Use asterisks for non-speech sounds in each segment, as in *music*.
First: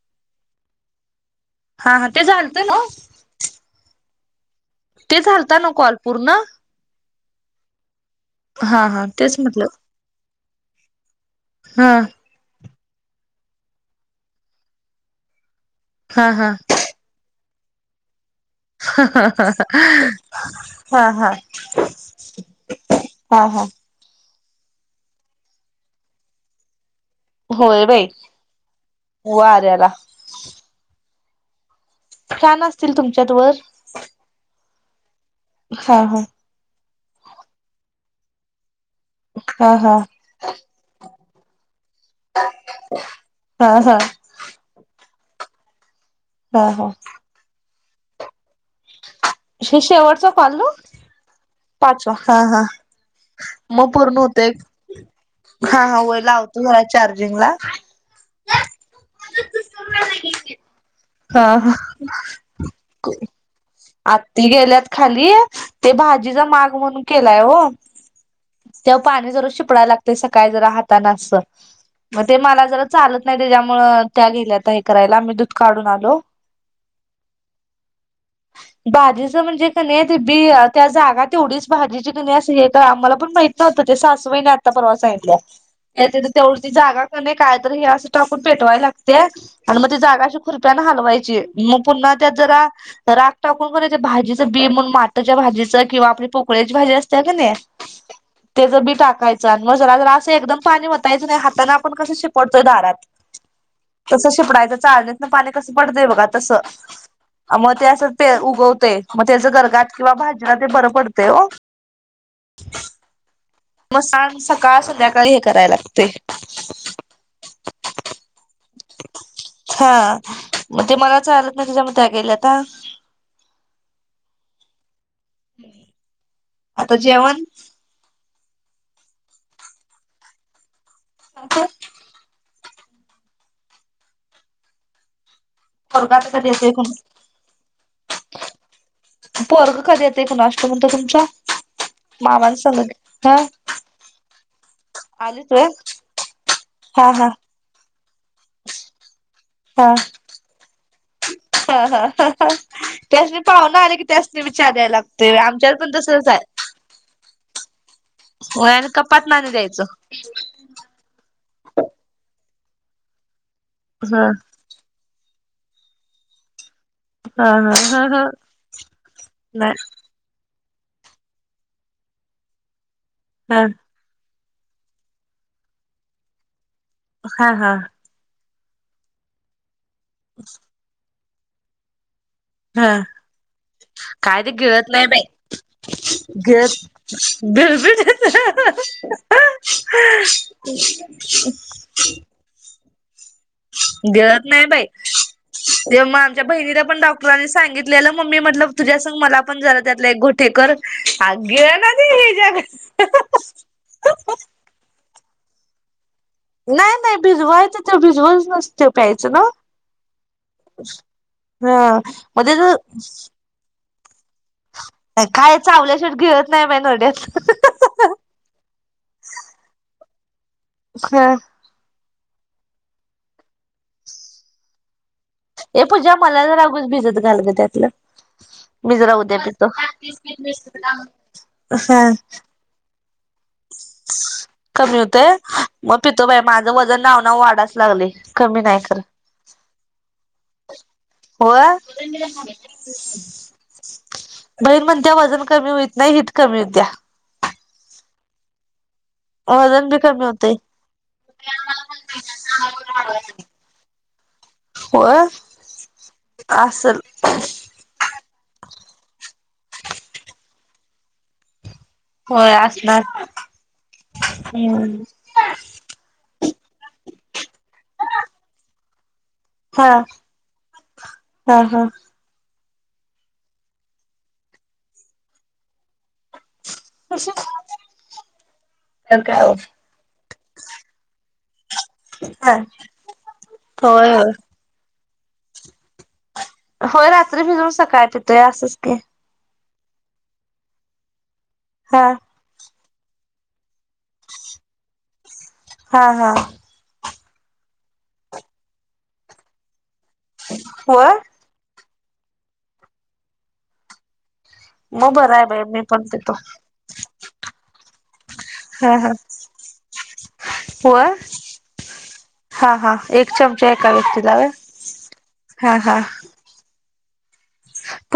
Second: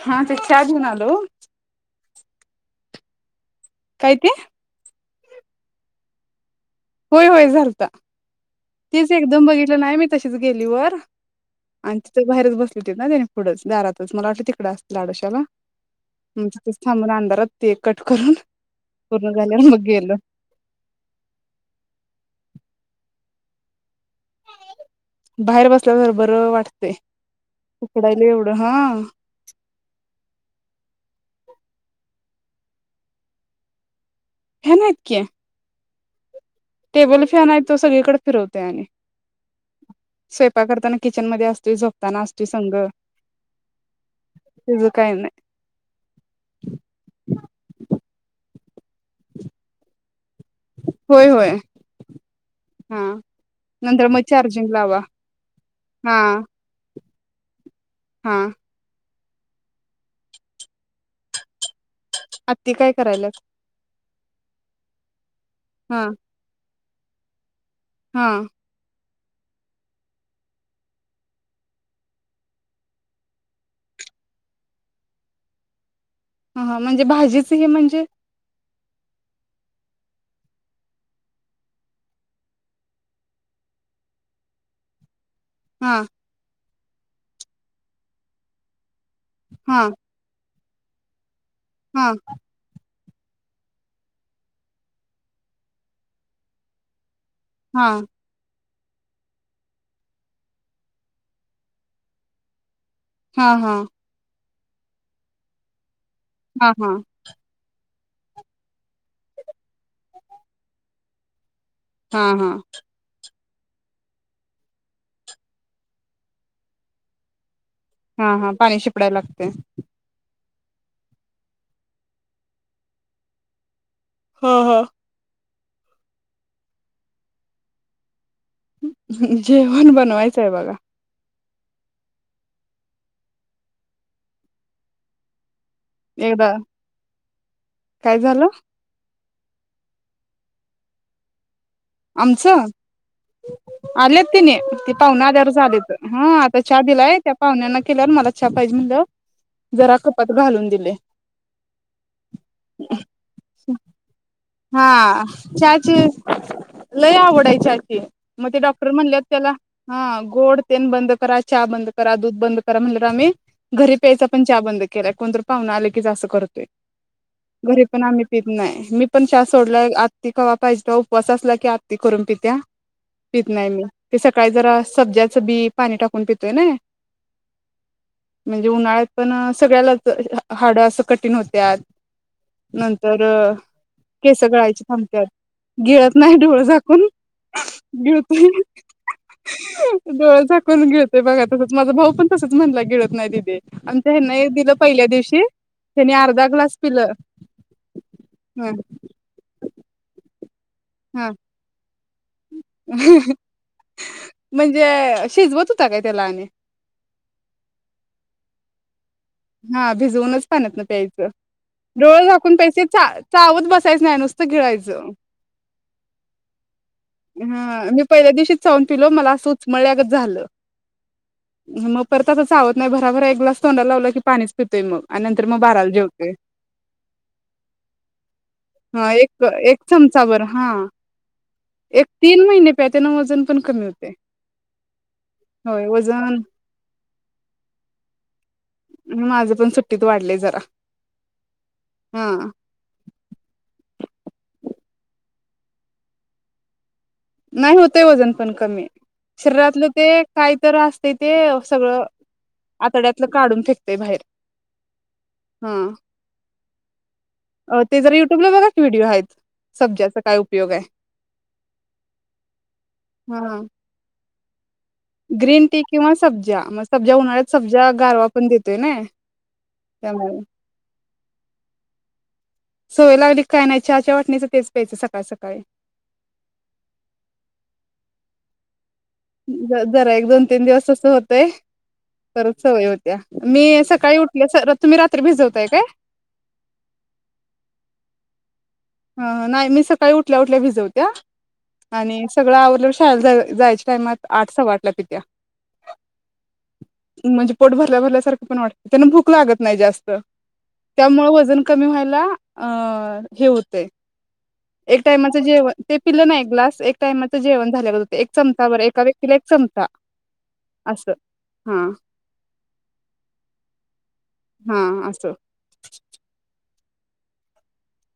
हा ते *unintelligible* हा-हा ते झालतं ना काय ते? ते झालतं ना कॉल पूर्ण? होय-होय झालता. हा हा तेच एकदम म्हटलं बघितलं नाही मी त तेच गेली वर हा आण तिथ बाहेरच बसल ना त्याने पुढंच दारातच मला वाट तिकडे असत आडोश्याला हा म्ह हा तिथंच थांबून अंधारात ते कट करून पूर्ण झाल्यावर मग गेलो हा हा. हा हा. बाहेर बसल्यावर जर बरं वाटत होय बाई वाऱ्याला फाॅन असतील, तुमच्यात वर फाॅन हाइत की, हा हा टेबल फॅन आहे. तो सगळीकडे फिरवते आणि हा हा किचनमध्ये असतोय बघ झोपताना असतोय संग, हा हा तिझ काही नाही. हा हा *unintelligible* ह्या शेवटचा काॅल नव्ह, होय होय पाचवा हा हा मग नंतर पूर्ण होतोय. चार्जिंग लावा हा हा वय लावतो जरा चारजिंगला हा हा ह आत्ती काय करायल्यात. आत्ती गेल्यात खाली, ते हा भाजीचा मा ग म्हणून केलाय हो. हा पाणी जर शिपडायला लागतय. सकाळी जरा हाताान असं मग ते मला जरा चालत नाही त्याच्यामुळं, त्या गेल्यात हे करायला मी दूध काढून आलो. ह म्हणजे भाजीच हे म्हणजे, भाजीचं म्हणजे कनी ते बी त्या जागा एवढीच भाजीची कणी अस हे आम्हाला पण माहित नव्हतं ते सासुबाईनी आता परवा सांगितलीया. हा त्या तिथं तेवढ ती जागा कनी काय तर हे असं टाकून पेटवाय लागत तीया आणि हा मग ते जागा श खुरप्यान हालवायची. मग हा पुन्हा त्यात जरा राख टाकून कनी भाजीचं बी म्हणन, माटच्या भाजीचं किंवा आपली पोकळी्याची भाजी अस असतीया कनी हा तेचं बी टाकायचं, आणि मग जरा जरा असं एकदम पाणी वताच नाही, हाताने आपण कसं शिपडतोय दारात हा हा तसं शिपडायंच. चालणीत पाणी कसं पडत कातास हा हा आ म ते उगवते मग त्याच गर्गात किंवा भाजीला ते बरं पडते हो हा हा म सण सकाळ संध्याकाळी हे कराय लागते हा हा पाणी शिपडायला लागते हा. मग ते मला चालंत नाही म्हणून त्या गेल्या का? हा हा. हं, आता जेवण? जेवण बनवायचंय बघा. अ *unintelligible* *unintelligible* पोरग एकदा काय झालं कधी येतये *unintelligible* म्हटल तुमचा आमचं? आलेत किनाई ते पाहुण आलीत आल्यावरच व्हय आलेत. ह -आता चाय हा दिलाये. हा. त्या पाहुण्यांना- केल्यावर मला चहा पाहिजे म्हणलं- जरा कपात घालून दिले. हां हां, त्या इथं आले की त्यास्नी बी चा द्यावा हा लागतोय, आमच्याकडं चहाची पण तसच आहे- लय आवडायची *unintelligible* मंग ते होय आणि डॉक्टर म्हणलेत कपातन आणि त्याला, द्यायचं हा- गोड तेन बंद करा चहा बंद करा दुध- *unintelligible* घरी हा. प्यायचा पण चा बंद केलाय कोणत- पाहून आले कीच असं करतोय- हा हा घरी हा पण आम्ही हा पित नाही. मी पण चहा नाही सोडलाय आत् ति का- *unintelligible* उपवासास ला- *unintelligible* पित हा नाही मी *unintelligible* काही जरा, सब्ज्याचं बी पाणी टाकून पितोय ना. हा हा. म्हणजे उन्हाळ्यात पण, सगळ्याला- हाडं अस- कठीण होते आज. हा नंतर काय -केस ते गळायचे गिळत नाही थांबत्यात बाई गळत नाही. डोळ गिळत झाकून -गिळतो गिळबिळत डोळ झाकून गिळते बघ आता माझा माझा भाऊ पण तसच म्हणला गेळत. गिळत नाही बाई. दिवशी ते त्यानी मग आमच्या अर्धा ग्लास बहिणीला पण पिलं डॉक्टरांनी सांगितलेलं मंग मी म्हटल ह तुझ्यासंग मला पण जरा त्यातलाएक घोट- ते कर- हा अगं गिळ ना - म्हणजे शिजवत- *unintelligible* नाही नाही भिजवायचं ते भिजवून *unintelligible* हा भिजवूनच पाण्यातनं प्यायचं. हा डोळं मग झाकून त्याच प्यायचं. चावत बस- कायच नाय नुस काय चावल्या शिवट गिळत नाही बाई नरड्यात हां मी पहिल्या दिवशीच चाऊन पिलो मला असं उचमळल्यागत झालं. हां. मग परत आता चावत नाही भराभरा एक ग्लास तोंडाला लावला की पाणीच पितोय मग. आणि नंतर मग ए बाराला पूजा जेवतोय. मला जरा *unintelligible* भिजत घाल त्यातलं मी हा जरा उद्या एक पितो. एक चमचाभर हा *unintelligible* एक तीन महिने प्या. त्यानं व कमी हुतंय होय म पितो वजन बाई माझं वजन नाव नाव वाढायच लागलंय कमी नाही खरं. माझं पण सुट्टीत वाढलय जरा होय? हा *unintelligible* बहीण म्हणत्या वजन कमी होईत नाही हिट कमी होत्या नाही होतंय वजन पण कमी शरीरातलं वजन बी ते कमी होतय काय तर आसतय ते सगळं आतड्यातलं काढून फेकतय बाहेर होय हा असल ते जरा तुम्ही बघा की व्हिडिओ आहेत सब्जाचा काय उपयोग आहे. होय आसणार हा. हं ग्रीन टी किंवा सब्ज्या म सब्ज्या उन्हाळ्यात सब्ज्या गारवा पण देतोय नाई हा हा हा सवय लावली कि काय नाही चहाच्या वाटणीचं तेच प्यायचं सकाळ सकाळी तशा जरा एक, दोन तीन दिवस तसं होतंय हा परत सवय होत्या मी होय सकाळी होय उठल्या रात्री भिजवताय काय? होय रात्री भिजवून सकाळी पितोय असं हं हं नाही मीच सकाळी उठल्या उठल्या भिजवत्या हा आणि सगळं आवरल्यावर हा शाळेत जायच्या टाइमात आठ-सव्वा आठला पित्या. हा हा म्हणजे पोट भरल्या भरल्यासारखं पण वाटत त्यांना भूक लागत नाही जास्त. होय त्यामुळे वजन. कमी व्हायला अ हे होत. तय. एक मग बरं टाइमाचं आहे बाई जेवण, मी ते पण पिलं पितो ना एक ग्लास एक टाइमाचं जेवण. *unintelligible* बरं हा एका हा व्यक्तीला एक चमचा असं व्हय हा हा हा एक चमचा एका व्यक्ती ला व्हय. हा अ असं-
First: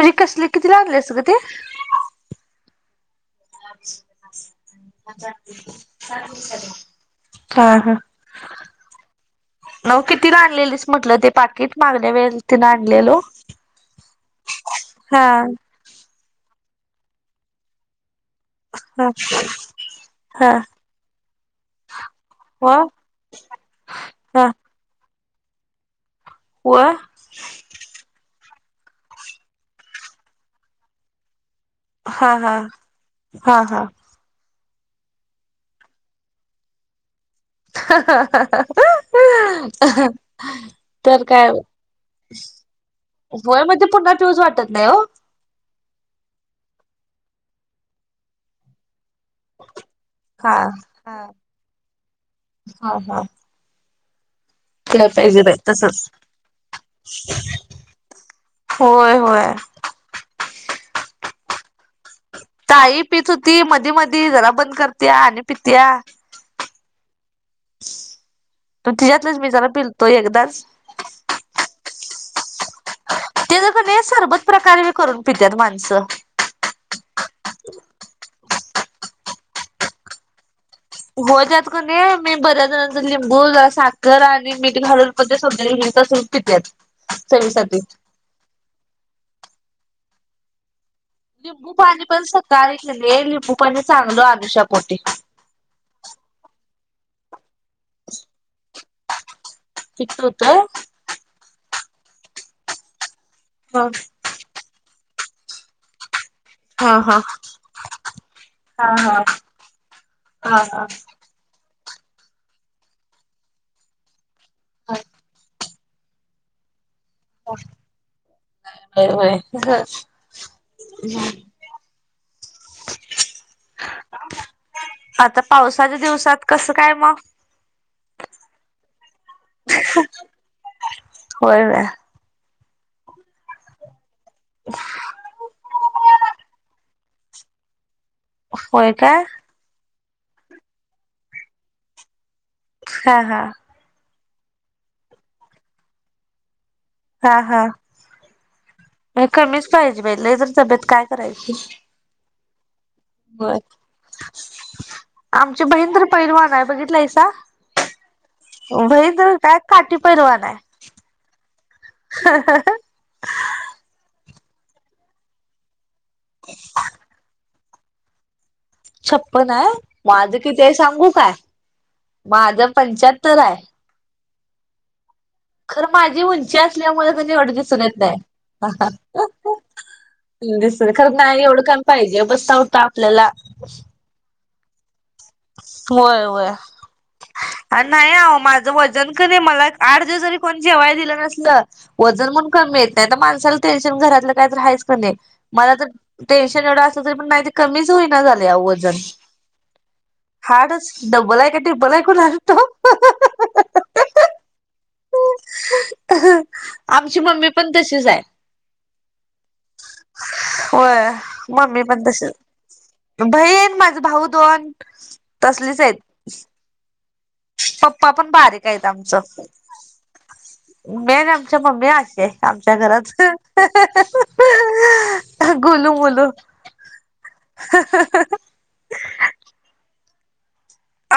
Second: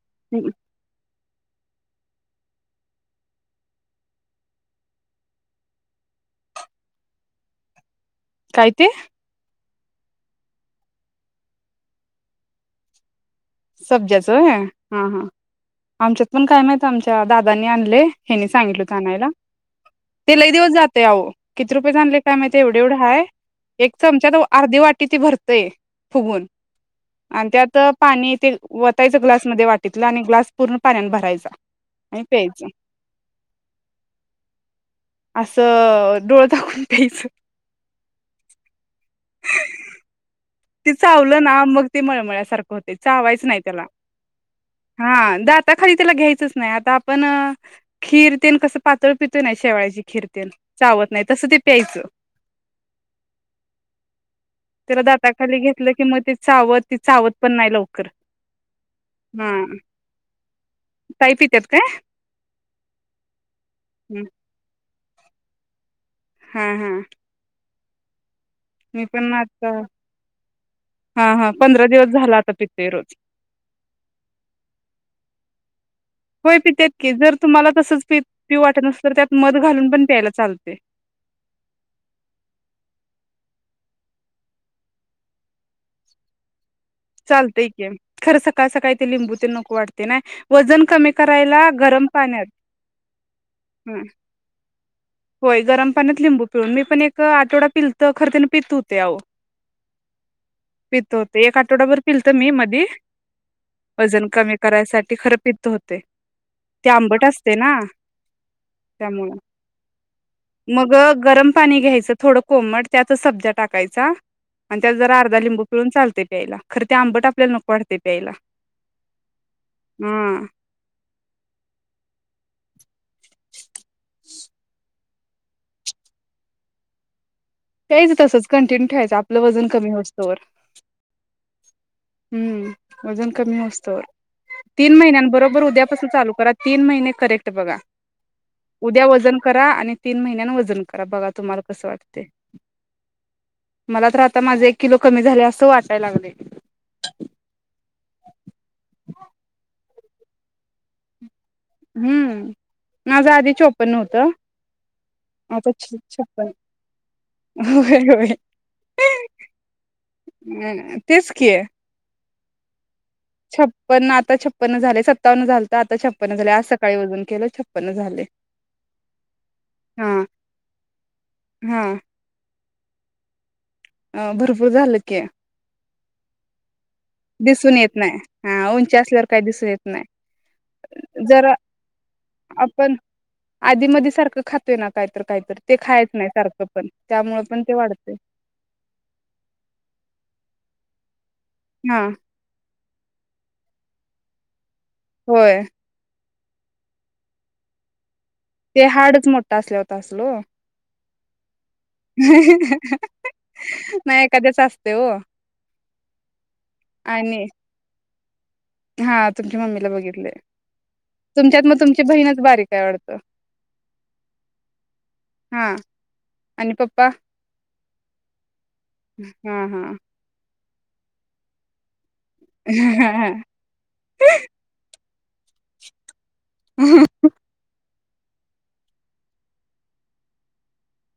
हा- *unintelligible* कसल कितीला आणलस ग - ते- हा हा काय ते- अ कितीला आणलेलीस म्हटलं ते पाकिट मागल्या वेळेस तिन आणलेलो? सब्ज्याच होय, हा हा आमच्यात- पण काय माहित आमच्या दादाने आणलय. हेनी सांगितल होत हा आणायला, ते हा लय दिवस जातय अहो किती रुपयेच आणले काय माहित व एवढे एवढं हाय एक चमचा हा अर्धी वाटी ते भरते ते- फुगवून व आणि त्यात पाणी ते वतायचं ग्लासमधे वाटीतलं आणि ग्लास पूर्ण पाण्यान भरायच. हा हा हा हा असं डोळ दाबुन प्यायचं, हहहहहअअह ते चावलं ना मग ते मळमळ्यासारखं होतेय चावायच नाही होय मग त्याला ते पुन्हा पिऊच वाटत नाही हो हा दात आता खाली त्याला घ्यायचंच नाही आता आपण खीर तेल कस पातळ पितो नाही शेवयाची खिर ते हा चावत हा नाही तसं ते प्यायचं हा हा तेरा केलं दात आता पाहिजे बाई खाली घेतलं तसच की मग ते चावत ती चावत पण नाही लवकर होय ह होय ताई पित्यात काय. ताई पीत होती मधी मधी जरा बंद कर- पित्या आन पित्या! हु हु *unintelligible* मी पण तिच्यातलंच जरा आता पिलतो एकदाच हा हा पंधरा दिवस झाल. आ पितोय. रोज ते ज कनी सरबत प्रकारे करून पितात माणसं, होय पितेत की जर, तुम्हाला तसच प पिऊ वाटत नसल तर त्यात मध घालून, पण प्यायला चालतय. हो त्यात कनी मी बऱ्याच लिंबू, साखर आणि मीठ घालूनण ते सबज्याचं बी तस पित्यात. चालतंय चवीसाठी. की, खरं सका सकाळी ते लिंबू ते नको वाटत. ते नाय वजन कमी करायला लिंबू पाणी गरम पण पाण्यात सकाळी कनी लिंबू पाणी हं चांगलं अनुषा पोटी. होय गरम पाण्यात लिंबू पिळुन मी पण एक आठवड्यात पिलत खर त्यानं पित होतय आहो पित्त होतंय. पित होतय, एक आठवडा भर पिलत मी मधी हा वजन कमी करायसाठी ते खरं पित होतयं. ते हा आंबट असतय ना हा हा हा त्यामुळं. हा हा मग गरम पा पाणी घ्यायचं थोडं कोमट त्यातचं सबज्या टाकायचा. आणि त्यात जरा अर्धा लिंबू पिळून चालतय प्यायला खरं ते आंबट आपल्याला नको वाटतय प्यायला होय होय. हा. *inaudible* आता पावसाच्या दिवसात कसं काय म. प्यायचं तसचं कंटिन्यू ठेवायचं आपलं वजन कमी हुसतवर. होय होय हम्म वजन कमी हुसतवर. तीन महिन्यांन बरोबर उद्यापासून चालू करा तीन महिने करेक्ट बघा. होय उदया काय वजन करा आणि तीन महिन्यांन वजन करा, बघा तुम्हाला कसं वाटतय. हा हा. आता माझं एक किलो कमी झालयं असं वाटाय लागलय. हा हा कमीच पाहिजे बाई लय जरी तब्येत काय करायची. हम्म. माझं आधी बर चोपन्न होतं आमची आता बहीण तर छप्पन पैलवान हाय, बघित लाय सा होय होय बहीण तर काय काठी पैलवान हाय. तेच की हं हं. छप्पन्न आता छपन्न झालेयं सत्तावन्न झालत आ ता छपन्न झाले आज सकाळी वजन केलं छ पण झाले. छप्पन्न हाय हा माझं किती हाय सांगू काय हा माझं पंच्याहत्तर हाय. अं भरपूर झालं की. तर माझी उंची अं ल्यामुळ कणी एवढ दिसून येत नाई, नाही हा उंची असल्यावर काही दिसून येत नाही य दिस खर नाही जर एवढं कणी पाहिजे, बसता उठता आपल्याला तोयना होय वय त्यामुळे पण ते आणि नाही वाढते अवो माझं वजन कणी एक मला आठ दिवस जरी कोण जेवाय दी ल नस ल हा वजन म्हणून कमी येत नई, आता माणसाल टेन्शन घरातलं काय तरी हायच कणी होय मला तर टेनशन एवढं असल तरी पण नाही ते कमीच होई ते हाडच मोठ असल्याव होत आस ल वो, हार्डच डब्बल आहे का ट्रिपल आहे कुणास ठाऊक नाई एखाद्याचं अस आमची मम्मी पण तशीच आय. हात तुमच्या मम्मीला बघितलय, तुमच्यात मग मम्मी तुमची पण तशी बहीणच बारीकाय वाडतं. बहीण माझ भाऊ दोन हा तसलीच आइत. आणि पप्पा पप्पा पण बारीक आइत आमच हा हा मेन आमच्या मम्मी आस ते आमच्या हा घरात अह गोलूमोलू उहू ह *inaudible*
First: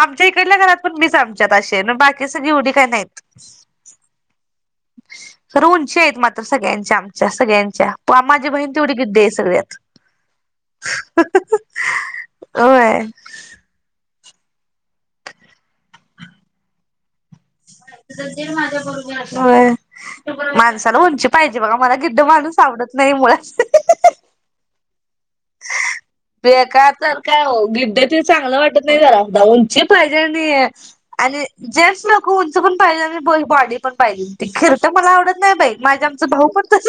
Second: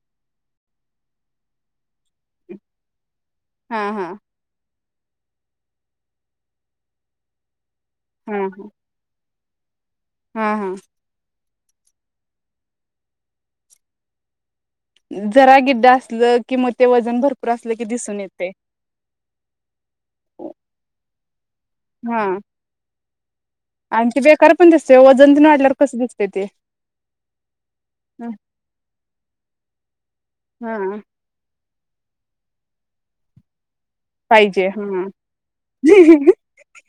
आमच्या इकडल्या घरात पण मीच आमच्यात अशी आय, न बाकी सगळी एवढी काय नहीत. हा हा. खर उंची आहेत, मात्र सगळ्यांच्या आमच्या सगळ्यांच्या पा हा माझी बहिन तेवढी गिड्डी आयस सगळ्यात हा हा. अ वय उ जरा गिड्ड असलं कि म ते वजन भर *unintelligible* वय माणसाला उंची पायजे बघा, मला गिड्ड हा माणूस आवडत नई मूळ आणि ते बेकार पण दिसतय ओ वजन तेन वाडल्यावर बेका तर काय ओ, गिड्ड ते चांगलं वाटत नई जरा सुद्दा उंची पायजे आणि, हा आणि जेंट्स नको उंच पण पाहिजे आणि बॉडी पण पाहिली ती पाहिजे खिर तर हा मला आवडत नाही बाई माझे आमच भाऊ पण तस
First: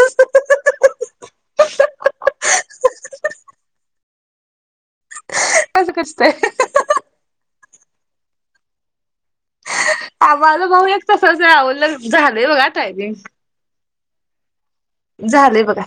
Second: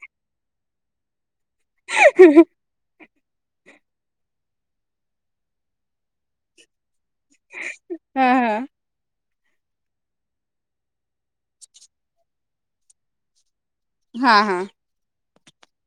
अस कस काय. ह ह. आवाला भाऊ एक तसच आवलग झालंय बघा. *unintelligible* हा हा. झालंय बघा.